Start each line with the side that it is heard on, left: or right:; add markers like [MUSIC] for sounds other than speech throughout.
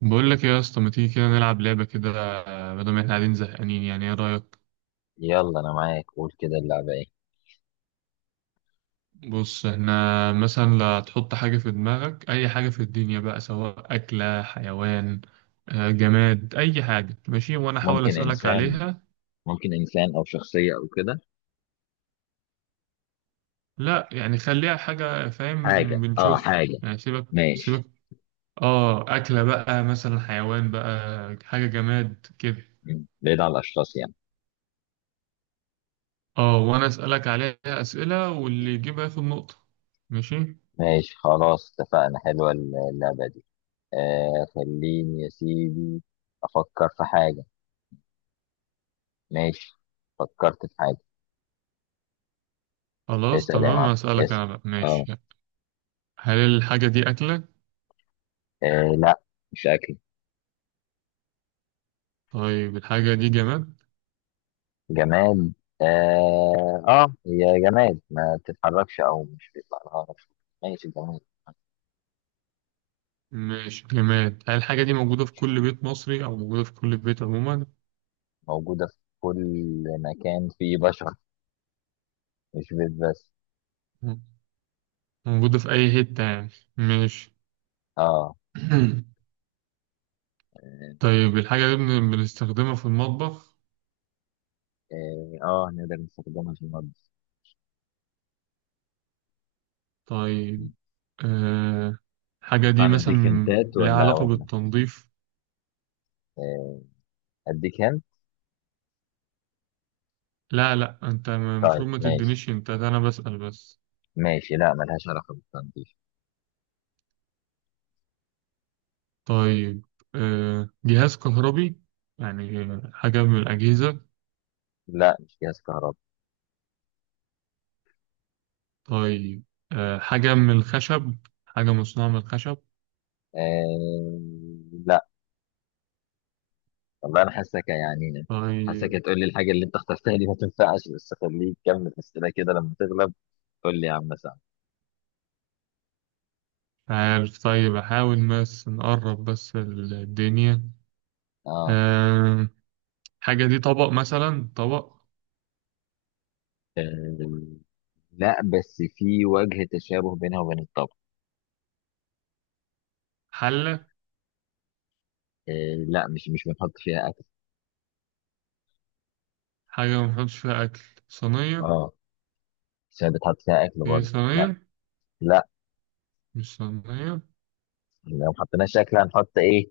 right: بقول لك إيه يا اسطى، ما تيجي كده نلعب لعبة كده بدل ما احنا قاعدين زهقانين؟ يعني ايه رأيك؟
left: يلا، انا معاك. قول كده، اللعبه ايه؟
right: بص، احنا مثلا، لا، تحط حاجة في دماغك، اي حاجة في الدنيا بقى، سواء أكلة، حيوان، جماد، اي حاجة ماشي، وانا احاول
left: ممكن
right: أسألك
left: انسان
right: عليها.
left: ممكن انسان او شخصيه او كده.
right: لا يعني خليها حاجة،
left: حاجه
right: فاهم؟
left: اه
right: بنشوف
left: حاجه
right: يعني. سيبك
left: ماشي.
right: سيبك. اه أكلة بقى مثلا، حيوان بقى، حاجة جماد كده.
left: مم. بعيد عن الاشخاص، يعني.
right: اه وانا أسألك عليها أسئلة، واللي يجيبها ياخد نقطة. ماشي.
left: ماشي، خلاص اتفقنا. حلوه اللعبه دي. آه، خليني يا سيدي افكر في حاجه. ماشي، فكرت في حاجه.
right: خلاص
left: اسال يا
right: تمام،
left: معلم،
right: هسألك
left: اسال.
right: أنا بقى،
left: اه.
right: ماشي. هل الحاجة دي أكلة؟
left: آه، لا، مش اكل.
right: طيب، الحاجة دي جماد؟
left: جماد. اه، اه، هي جماد، ما بتتحركش او مش بيطلع لها نفس. ماشي، جماد.
right: ماشي، جماد. هل الحاجة دي موجودة في كل بيت مصري، أو موجودة في كل بيت عموما؟
left: موجودة في كل مكان فيه بشر، مش بيت بس.
right: م- موجودة في أي حتة يعني. ماشي.
left: اه،
right: [CLEARS THROAT]
left: اه.
right: طيب، الحاجة دي بنستخدمها في المطبخ؟
left: آه، آه، نقدر نستخدمها في النضف. م.
right: طيب. آه، الحاجة
left: ينفع
right: دي مثلا
left: نديك هنتات
right: لها
left: ولا
right: علاقة
left: ولا
right: بالتنظيف؟
left: آه، اديك هنت.
right: لا لا، أنت المفروض
left: طيب،
right: ما
left: ماشي.
right: تدينيش، أنت ده، أنا بسأل بس.
left: ماشي، لا ملهاش علاقة بالتنظيف.
right: طيب. جهاز كهربي؟ يعني حاجة من الأجهزة.
left: لا، مش جهاز كهرباء.
right: طيب. حاجة من الخشب، حاجة مصنوعة من الخشب.
left: آه، لا. والله انا حاسك يعني. حاسك
right: طيب.
left: هتقول لي الحاجة اللي انت اخترتها دي ما تنفعش، بس خليك كمل اسئلة كده لما تغلب. قول لي يا عم سعد.
right: عارف، طيب أحاول بس نقرب بس الدنيا.
left: اه.
right: آه، حاجة دي طبق مثلا، طبق؟
left: آه، لا، بس في وجه تشابه بينها وبين الطبخ.
right: حلة.
left: آه، لا، مش بنحط فيها اكل.
right: حاجة ما بنحطش فيها أكل، صينية؟
left: اه، مش بتحط فيها اكل
right: هي
left: برضه، لا.
right: صينية؟
left: لا،
right: مش صينية.
left: لو ما حطيناش اكل هنحط ايه؟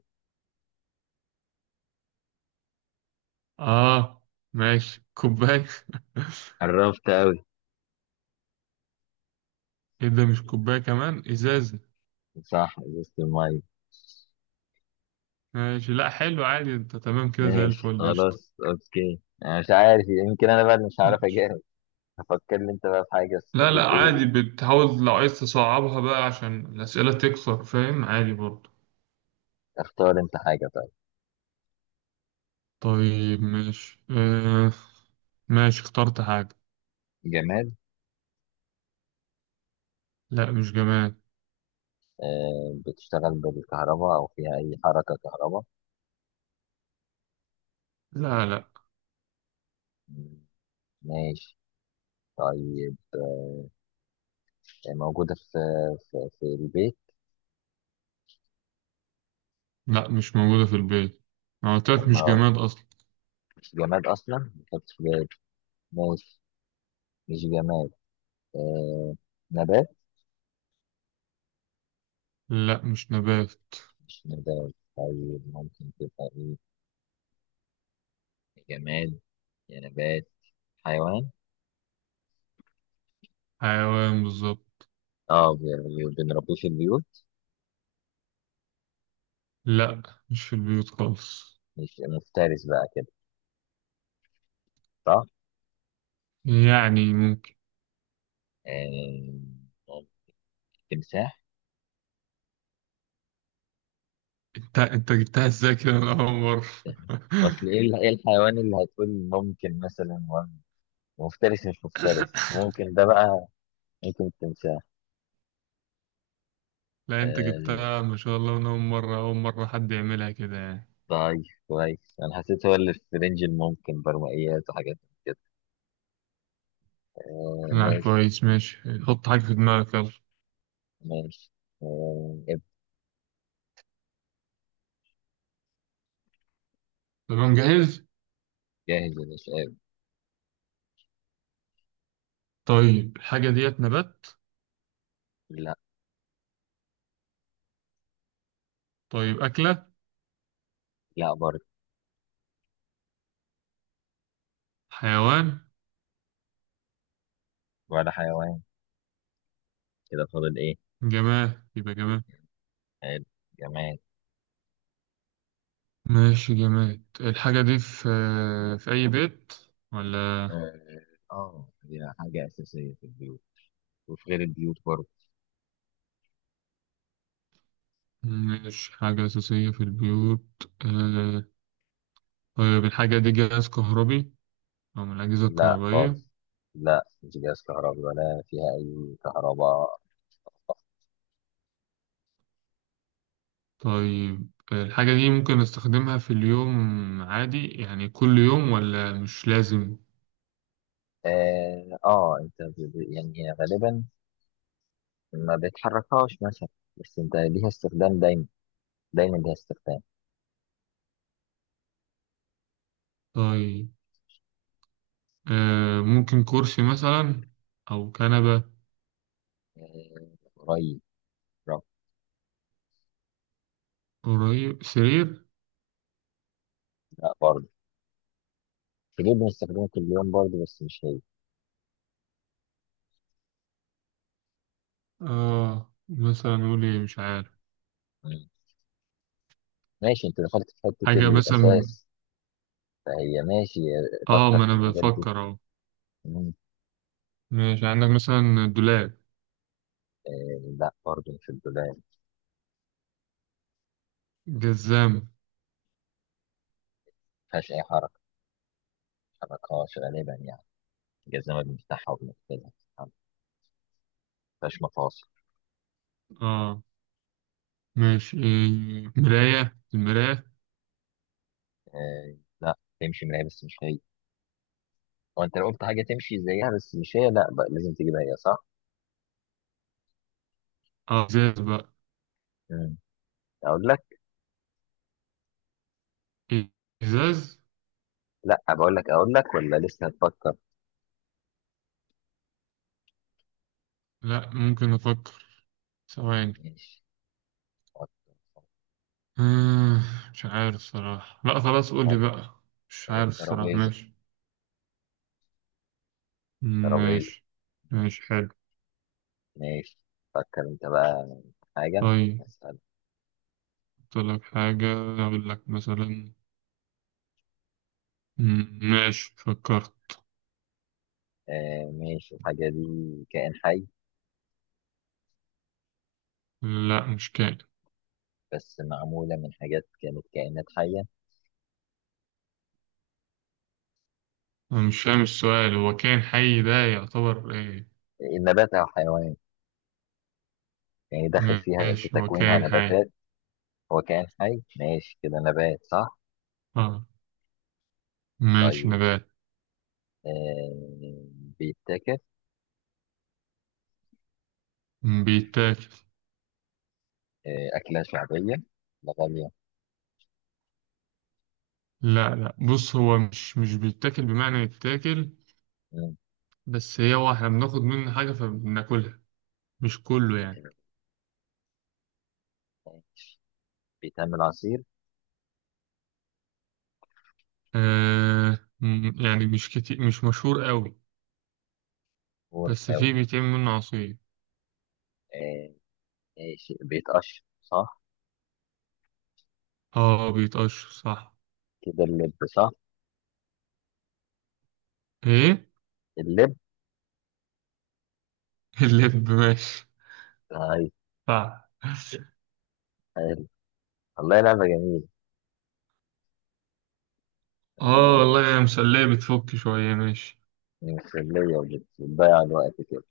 right: آه ماشي، كوباية؟ [LAUGHS]
left: قربت قوي.
right: إيه ده؟ مش كوباية، كمان إزازة.
left: صح، ازازه الميه.
right: ماشي، لأ حلو، عادي، أنت تمام كده، زي
left: ماشي،
right: الفل، قشطة.
left: خلاص، اوكي. انا مش عارف، يمكن انا بقى اللي مش عارف
right: ماشي.
left: اجاوب. هفكر لي انت بقى في حاجه، بس
right: لا
left: خليك
right: لا، عادي
left: ايه.
right: بتحاول، لو عايز تصعبها بقى عشان الأسئلة تكثر، فاهم، عادي برضه.
left: اختار انت حاجه، طيب.
right: طيب، ماشي. اه ماشي، اخترت حاجة.
left: جماد؟
right: لا، مش جماد.
left: آه، بتشتغل بالكهرباء او فيها اي حركه كهرباء؟
right: لا لا.
left: مم، ماشي. طيب، موجودة في البيت؟
right: لا، مش موجودة في البيت. أنا قلت لك مش
left: ما
right: جماد أصلا.
left: مش جماد أصلا، ما كانتش في بالي. ماشي، مش جماد. آه، نبات؟
right: لا، مش نبات.
left: مش نبات؟ طيب، ممكن تبقى إيه؟ جماد يا نبات، حيوان؟
right: حيوان بالظبط.
left: اه، بنربيه في البيوت؟
right: لا، مش في البيوت خالص.
left: مش مفترس بقى كده، صح؟
right: يعني ممكن.
left: آه، ممكن. تمساح؟
right: انت جبتها ازاي كده من أول مرة؟
left: أصل
right: [LAUGHS]
left: إيه إيه الحيوان اللي هتقول ممكن مثلا، مفترس مش مفترس ممكن ده بقى. ممكن التمساح.
right: لا، انت
left: آه،
right: جبتها ما شاء الله من أول مرة، أول مرة حد يعملها كده يعني.
left: طيب. كويس، انا حسيت هو اللي في رينج الممكن، برمائيات وحاجات من كده. آه،
right: لا،
left: ماشي.
right: كويس، ماشي. حط حاجة في دماغك، يلا.
left: ماشي، آه،
right: تمام، جاهز.
left: جاهز يا باشا.
right: طيب، الحاجة ديت نبات؟
left: لا.
right: طيب، أكلة؟
left: لا برضه.
right: حيوان؟
left: ولا حيوان. كده فاضل ايه؟
right: جماد يبقى جماد.
left: حلو، جماد.
right: ماشي جماد. الحاجة دي في أي بيت ولا؟
left: اه، آه، دي حاجة أساسية في البيوت وفي غير البيوت برضه.
right: مش حاجة أساسية في البيوت. طيب، الحاجة دي جهاز كهربي، أو من الأجهزة
left: لا
right: الكهربائية؟
left: خالص، لا مش جهاز كهربي ولا فيها أي كهرباء.
right: طيب، الحاجة دي ممكن نستخدمها في اليوم عادي يعني كل يوم، ولا مش لازم؟
left: اه، آه، أنت يعني هي غالبا ما بتحركهاش مثلا، بس أنت ليها استخدام دايما. دايما ليها استخدام.
right: طيب. ممكن كرسي مثلا، أو كنبة؟
left: آه، قريب. رب.
right: قريب، سرير؟
left: لا برضه. تجيب، بنستخدمه كل يوم برضه بس مش هي.
right: مثلا نقول إيه، مش عارف.
left: مم. ماشي، انت دخلت في حتة
right: حاجة مثلا.
left: الأساس، فهي ماشي. فكر
right: ما
left: في
right: أنا
left: الحاجات دي.
right: بفكر أهو.
left: مم.
right: ماشي، عندك مثلا دولاب،
left: آه، لا برضه، مش الدولاب، ما
right: جزام؟
left: فيهاش أي حركة. ما بتتحركهاش غالبا يعني. جزمة بنفتحها وبنقفلها، ما فيهاش مفاصل.
right: آه ماشي، إيه، مراية، المراية؟
left: آه، لا، تمشي من هي بس مش هي. هو انت لو قلت حاجة تمشي زيها بس مش هي، لا بقى، لازم تجيبها هي، صح؟
right: إزاز بقى؟
left: مم. أقول لك؟
right: إيه، إزاز؟
left: لا، بقول لك، أقول لك ولا لسه هتفكر؟
right: لأ، ممكن أفكر، ثواني.
left: ماشي، فكر،
right: آه مش عارف صراحة. لأ خلاص، قولي
left: فكر.
right: بقى. مش عارف الصراحة،
left: الترابيزة.
right: ماشي.
left: ترابيزة.
right: ماشي،
left: مم.
right: ماشي حلو.
left: ماشي، فكر انت بقى في حاجة.
right: طيب،
left: اسأل.
right: أقول لك حاجة، أقول لك مثلا. ماشي، فكرت.
left: آه، ماشي، الحاجة دي كائن حي؟
right: لا، مش كائن.
left: بس معمولة من حاجات كانت كائنات حية.
right: أنا مش فاهم السؤال، هو كائن حي ده يعتبر إيه؟
left: النبات أو حيوان، يعني داخل فيها في
right: ماشي، هو
left: تكوينها
right: كائن حي.
left: نباتات. هو كائن حي، ماشي كده، نبات، صح؟
right: آه ماشي،
left: طيب.
right: نبات.
left: آه، بيتاكل؟
right: بيتاكل.
left: آه، أكلة شعبية؟ لا، غالية؟
right: لا لا، بص، هو مش بيتاكل بمعنى يتاكل.
left: مم.
right: بس هي، هو إحنا بناخد منه حاجة فبناكلها، مش كله يعني.
left: آه، بيتعمل عصير؟
right: يعني، مش كتير، مش مشهور قوي. بس فيه
left: ورقاوي؟
right: بيتعمل منه عصير.
left: آه، ماشي، بيتقشر صح؟
right: بيتقشر، صح.
left: كده اللب، صح؟
right: إيه؟
left: اللب.
right: اللب؟ ماشي،
left: نايس.
right: صح.
left: حلو. والله لعبة جميلة
right: اه
left: يعني.
right: والله، يا مسلية، بتفك شوية، ماشي.
left: مسلية وبتضيع الوقت كده.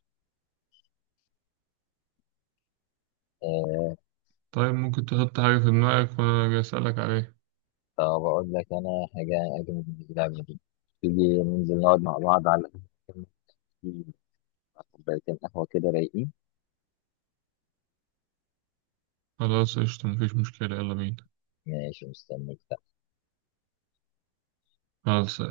left: آه،
right: طيب، ممكن تحط حاجة في دماغك وأنا أجي أسألك عليها؟
left: طب أقول لك أنا حاجة أجمل من اللعبة دي. تيجي ننزل نقعد مع بعض على القهوة، مع كوبايتين قهوة كده رايقين.
right: خلاص، قشطة، مفيش مشكلة، يلا بينا.
left: ماشي، مستنيك.
right: خلاص.